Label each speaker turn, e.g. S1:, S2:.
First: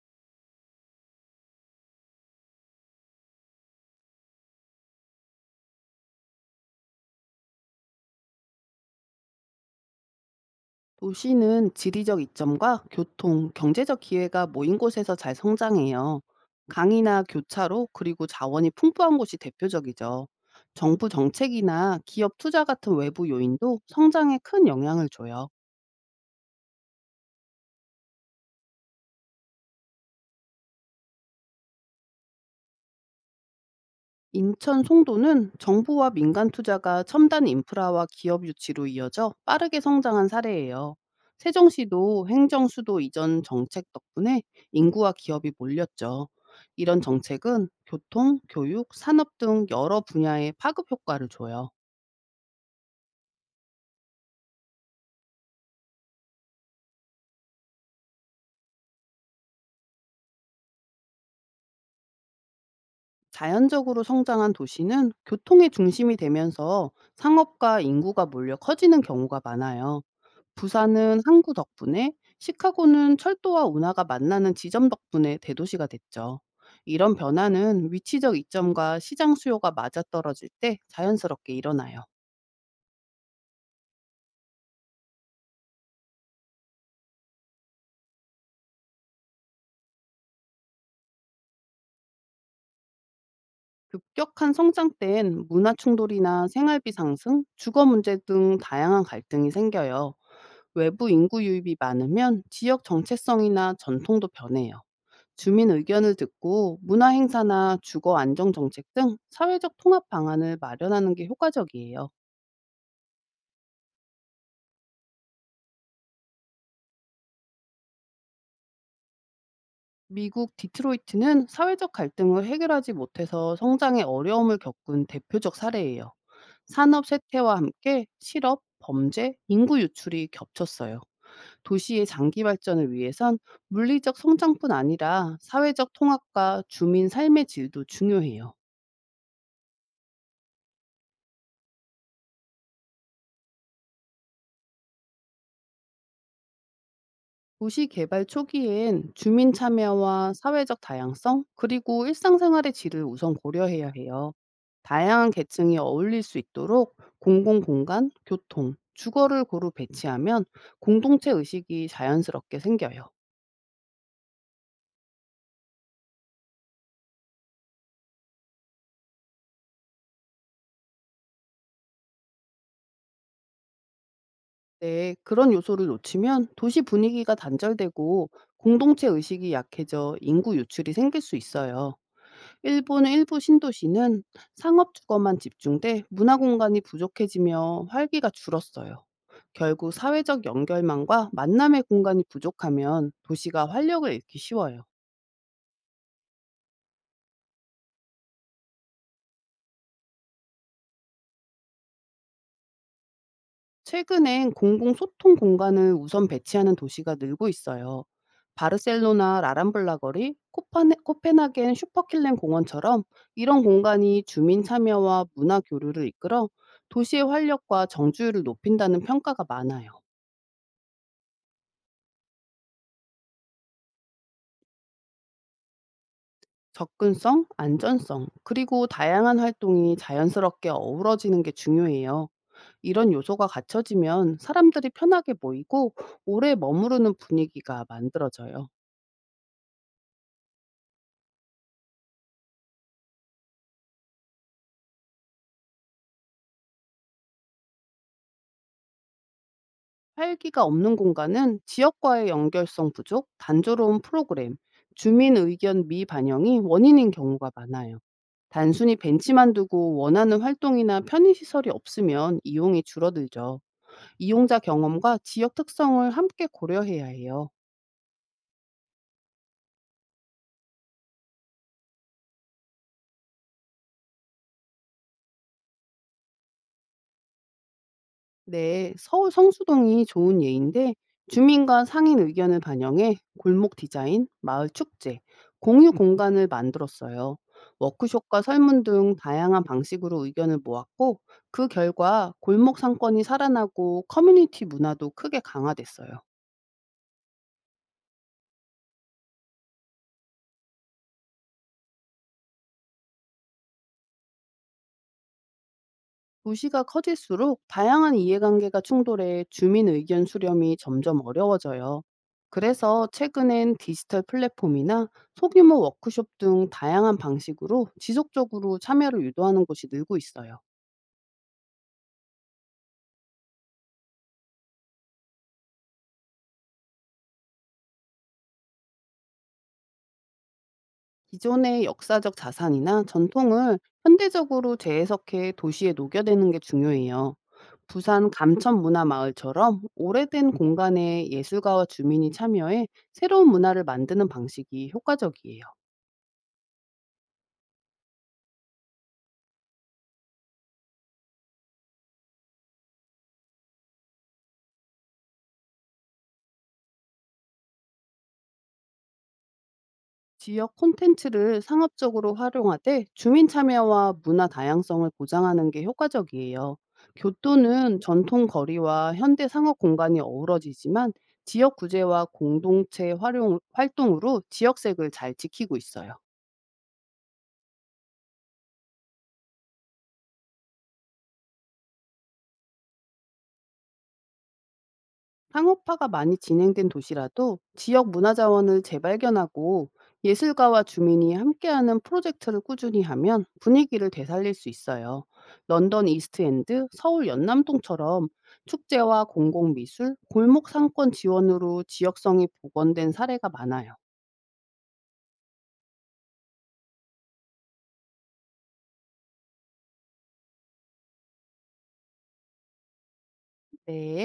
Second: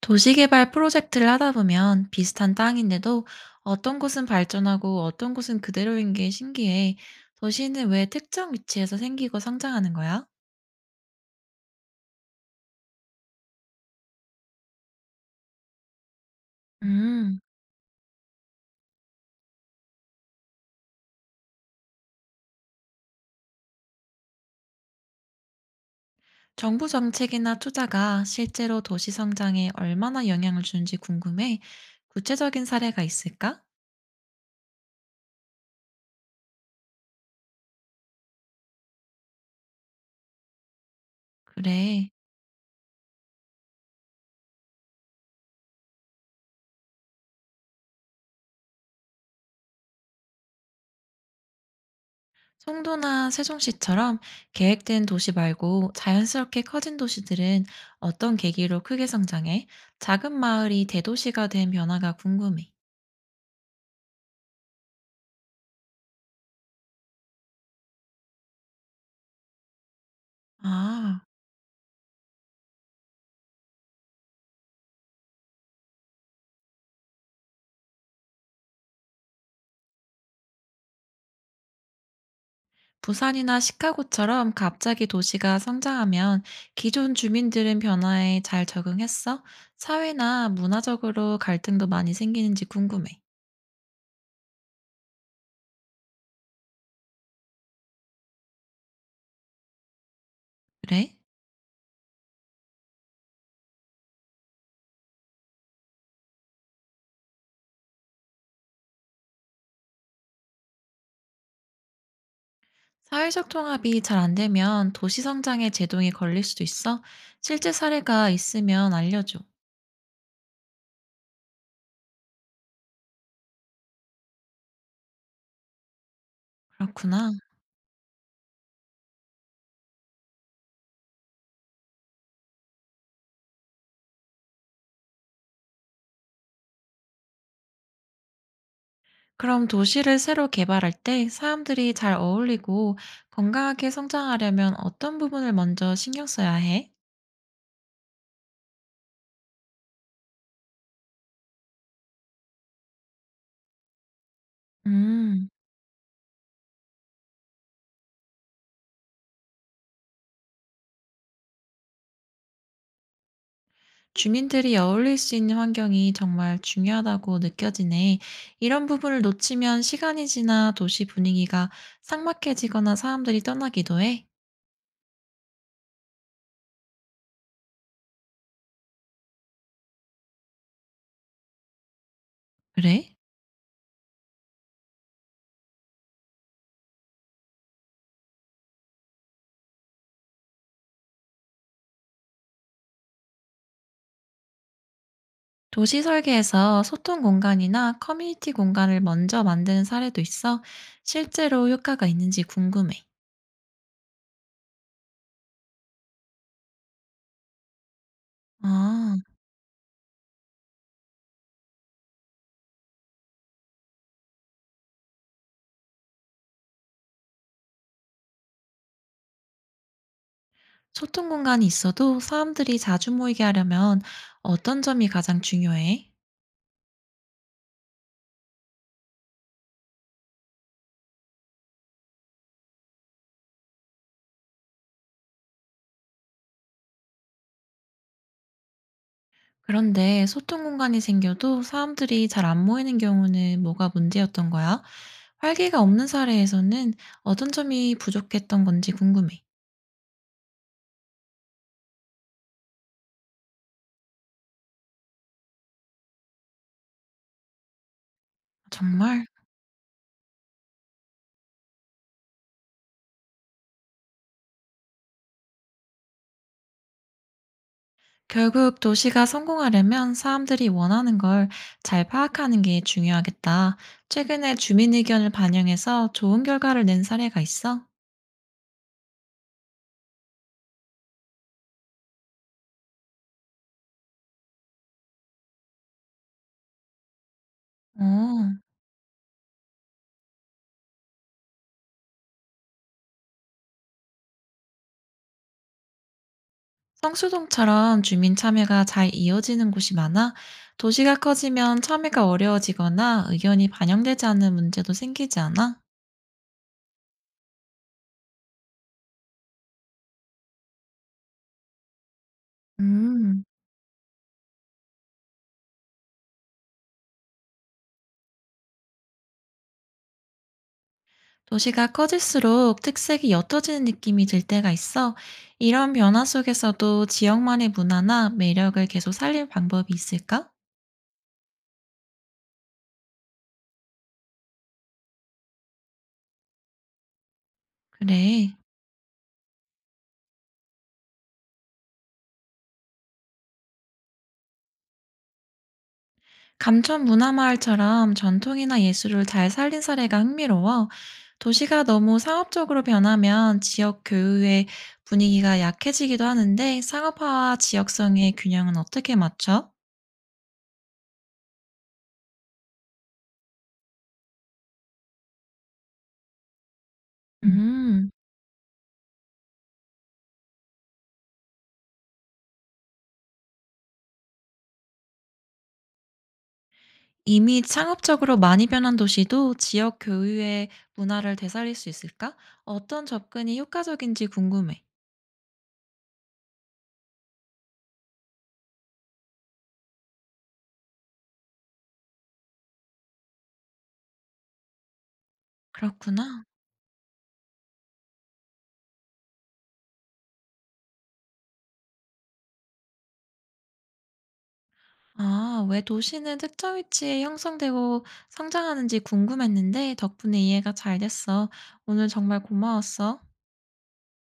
S1: 도시개발 프로젝트를 하다 보면 비슷한 땅인데도 어떤 곳은 발전하고 어떤 곳은 그대로인 게 신기해. 도시는 왜 특정 위치에서 생기고 성장하는 거야?
S2: 도시는 지리적 이점과 교통, 경제적 기회가 모인 곳에서 잘 성장해요. 강이나
S1: 음,
S2: 교차로 그리고 자원이 풍부한 곳이 대표적이죠. 정부 정책이나 기업 투자 같은 외부 요인도 성장에 큰 영향을 줘요.
S1: 정부 정책이나 투자가 실제로 도시 성장에 얼마나 영향을 주는지 궁금해. 구체적인 사례가 있을까?
S2: 인천 송도는 정부와 민간 투자가 첨단 인프라와 기업 유치로 이어져 빠르게 성장한 사례예요.
S1: 그래.
S2: 세종시도 행정 수도 이전 정책 덕분에 인구와 기업이 몰렸죠. 이런 정책은 교통, 교육, 산업 등 여러 분야에 파급 효과를 줘요.
S1: 송도나 세종시처럼 계획된 도시 말고 자연스럽게 커진 도시들은 어떤 계기로 크게 성장해? 작은 마을이 대도시가 된 변화가 궁금해.
S2: 자연적으로 성장한 도시는 교통의 중심이 되면서 상업과 인구가 몰려 커지는 경우가 많아요. 부산은
S1: 아,
S2: 항구 덕분에, 시카고는 철도와 운하가 만나는 지점 덕분에 대도시가 됐죠. 이런 변화는 위치적 이점과 시장 수요가 맞아떨어질 때 자연스럽게 일어나요.
S1: 부산이나 시카고처럼 갑자기 도시가 성장하면 기존 주민들은 변화에 잘 적응했어? 사회나 문화적으로 갈등도 많이 생기는지 궁금해.
S2: 급격한 성장 땐 문화 충돌이나 생활비 상승, 주거 문제 등 다양한 갈등이 생겨요. 외부
S1: 그래?
S2: 인구 유입이 많으면 지역 정체성이나 전통도 변해요. 주민 의견을 듣고 문화 행사나 주거 안정 정책 등 사회적 통합 방안을 마련하는 게 효과적이에요.
S1: 사회적 통합이 잘 안 되면 도시 성장에 제동이 걸릴 수도 있어? 실제 사례가 있으면 알려줘.
S2: 미국 디트로이트는 사회적 갈등을 해결하지 못해서 성장에 어려움을 겪은 대표적 사례예요. 산업
S1: 그렇구나.
S2: 쇠퇴와 함께 실업, 범죄, 인구 유출이 겹쳤어요. 도시의 장기 발전을 위해선 물리적 성장뿐 아니라 사회적 통합과 주민 삶의 질도 중요해요.
S1: 그럼 도시를 새로 개발할 때 사람들이 잘 어울리고 건강하게 성장하려면 어떤 부분을 먼저 신경 써야 해?
S2: 도시 개발 초기엔 주민 참여와 사회적 다양성, 그리고 일상생활의 질을 우선 고려해야 해요. 다양한
S1: 음.
S2: 계층이 어울릴 수 있도록 공공공간, 교통, 주거를 고루 배치하면 공동체 의식이 자연스럽게 생겨요.
S1: 주민들이 어울릴 수 있는 환경이 정말 중요하다고 느껴지네. 이런 부분을 놓치면 시간이 지나 도시 분위기가 삭막해지거나 사람들이 떠나기도 해.
S2: 네, 그런 요소를 놓치면 도시 분위기가 단절되고 공동체 의식이 약해져 인구 유출이 생길 수 있어요. 일본
S1: 그래?
S2: 일부 신도시는 상업 주거만 집중돼 문화 공간이 부족해지며 활기가 줄었어요. 결국 사회적 연결망과 만남의 공간이 부족하면 도시가 활력을 잃기 쉬워요.
S1: 도시 설계에서 소통 공간이나 커뮤니티 공간을 먼저 만드는 사례도 있어. 실제로 효과가 있는지 궁금해.
S2: 최근엔 공공 소통 공간을 우선 배치하는 도시가 늘고 있어요.
S1: 아,
S2: 바르셀로나 라람블라 거리, 코파네, 코펜하겐 슈퍼킬렌 공원처럼 이런 공간이 주민 참여와 문화 교류를 이끌어 도시의 활력과 정주율을 높인다는 평가가 많아요.
S1: 소통 공간이 있어도 사람들이 자주 모이게 하려면 어떤 점이 가장 중요해?
S2: 접근성, 안전성, 그리고 다양한 활동이 자연스럽게 어우러지는 게 중요해요. 이런 요소가 갖춰지면 사람들이 편하게 모이고 오래 머무르는 분위기가 만들어져요.
S1: 그런데 소통 공간이 생겨도 사람들이 잘 안 모이는 경우는 뭐가 문제였던 거야? 활기가 없는 사례에서는 어떤 점이 부족했던 건지 궁금해.
S2: 활기가 없는 공간은 지역과의 연결성 부족, 단조로운 프로그램, 주민 의견 미반영이 원인인 경우가 많아요. 단순히
S1: 정말?
S2: 벤치만 두고 원하는 활동이나 편의시설이 없으면 이용이 줄어들죠. 이용자 경험과 지역 특성을 함께 고려해야 해요.
S1: 결국 도시가 성공하려면 사람들이 원하는 걸 잘 파악하는 게 중요하겠다. 최근에 주민 의견을 반영해서 좋은 결과를 낸 사례가 있어?
S2: 네, 서울 성수동이 좋은 예인데 주민과 상인 의견을 반영해 골목 디자인, 마을 축제, 공유 공간을 만들었어요. 워크숍과
S1: 어.
S2: 설문 등 다양한 방식으로 의견을 모았고 그 결과 골목 상권이 살아나고 커뮤니티 문화도 크게 강화됐어요.
S1: 성수동처럼 주민 참여가 잘 이어지는 곳이 많아 도시가 커지면 참여가 어려워지거나 의견이 반영되지 않는 문제도 생기지 않아?
S2: 도시가 커질수록 다양한 이해관계가 충돌해 주민 의견 수렴이 점점 어려워져요. 그래서
S1: 음,
S2: 최근엔 디지털 플랫폼이나 소규모 워크숍 등 다양한 방식으로 지속적으로 참여를 유도하는 곳이 늘고 있어요.
S1: 도시가 커질수록 특색이 옅어지는 느낌이 들 때가 있어 이런 변화 속에서도 지역만의 문화나 매력을 계속 살릴 방법이 있을까?
S2: 기존의 역사적 자산이나 전통을 현대적으로 재해석해 도시에 녹여내는 게 중요해요. 부산
S1: 그래.
S2: 감천문화마을처럼 오래된 공간에 예술가와 주민이 참여해 새로운 문화를 만드는 방식이 효과적이에요.
S1: 감천 문화마을처럼 전통이나 예술을 잘 살린 사례가 흥미로워 도시가 너무 상업적으로 변하면 지역 교육의 분위기가 약해지기도 하는데 상업화와 지역성의 균형은 어떻게 맞춰?
S2: 지역 콘텐츠를 상업적으로 활용하되 주민 참여와 문화 다양성을 보장하는 게 효과적이에요.
S1: 음.
S2: 교토는
S1: 음,
S2: 전통 거리와 현대 상업 공간이 어우러지지만 지역 구제와 공동체 활용, 활동으로 지역색을 잘 지키고 있어요.
S1: 이미 창업적으로 많이 변한 도시도 지역 교육의 문화를 되살릴 수 있을까? 어떤 접근이 효과적인지 궁금해.
S2: 상업화가 많이 진행된 도시라도 지역 문화 자원을 재발견하고 예술가와 주민이 함께하는 프로젝트를 꾸준히 하면 분위기를 되살릴 수 있어요. 런던
S1: 그렇구나.
S2: 이스트엔드, 서울 연남동처럼 축제와 공공미술, 골목 상권 지원으로 지역성이 복원된 사례가 많아요.
S1: 아, 왜 도시는 특정 위치에 형성되고 성장하는지 궁금했는데 덕분에 이해가 잘 됐어. 오늘 정말 고마웠어.
S2: 네.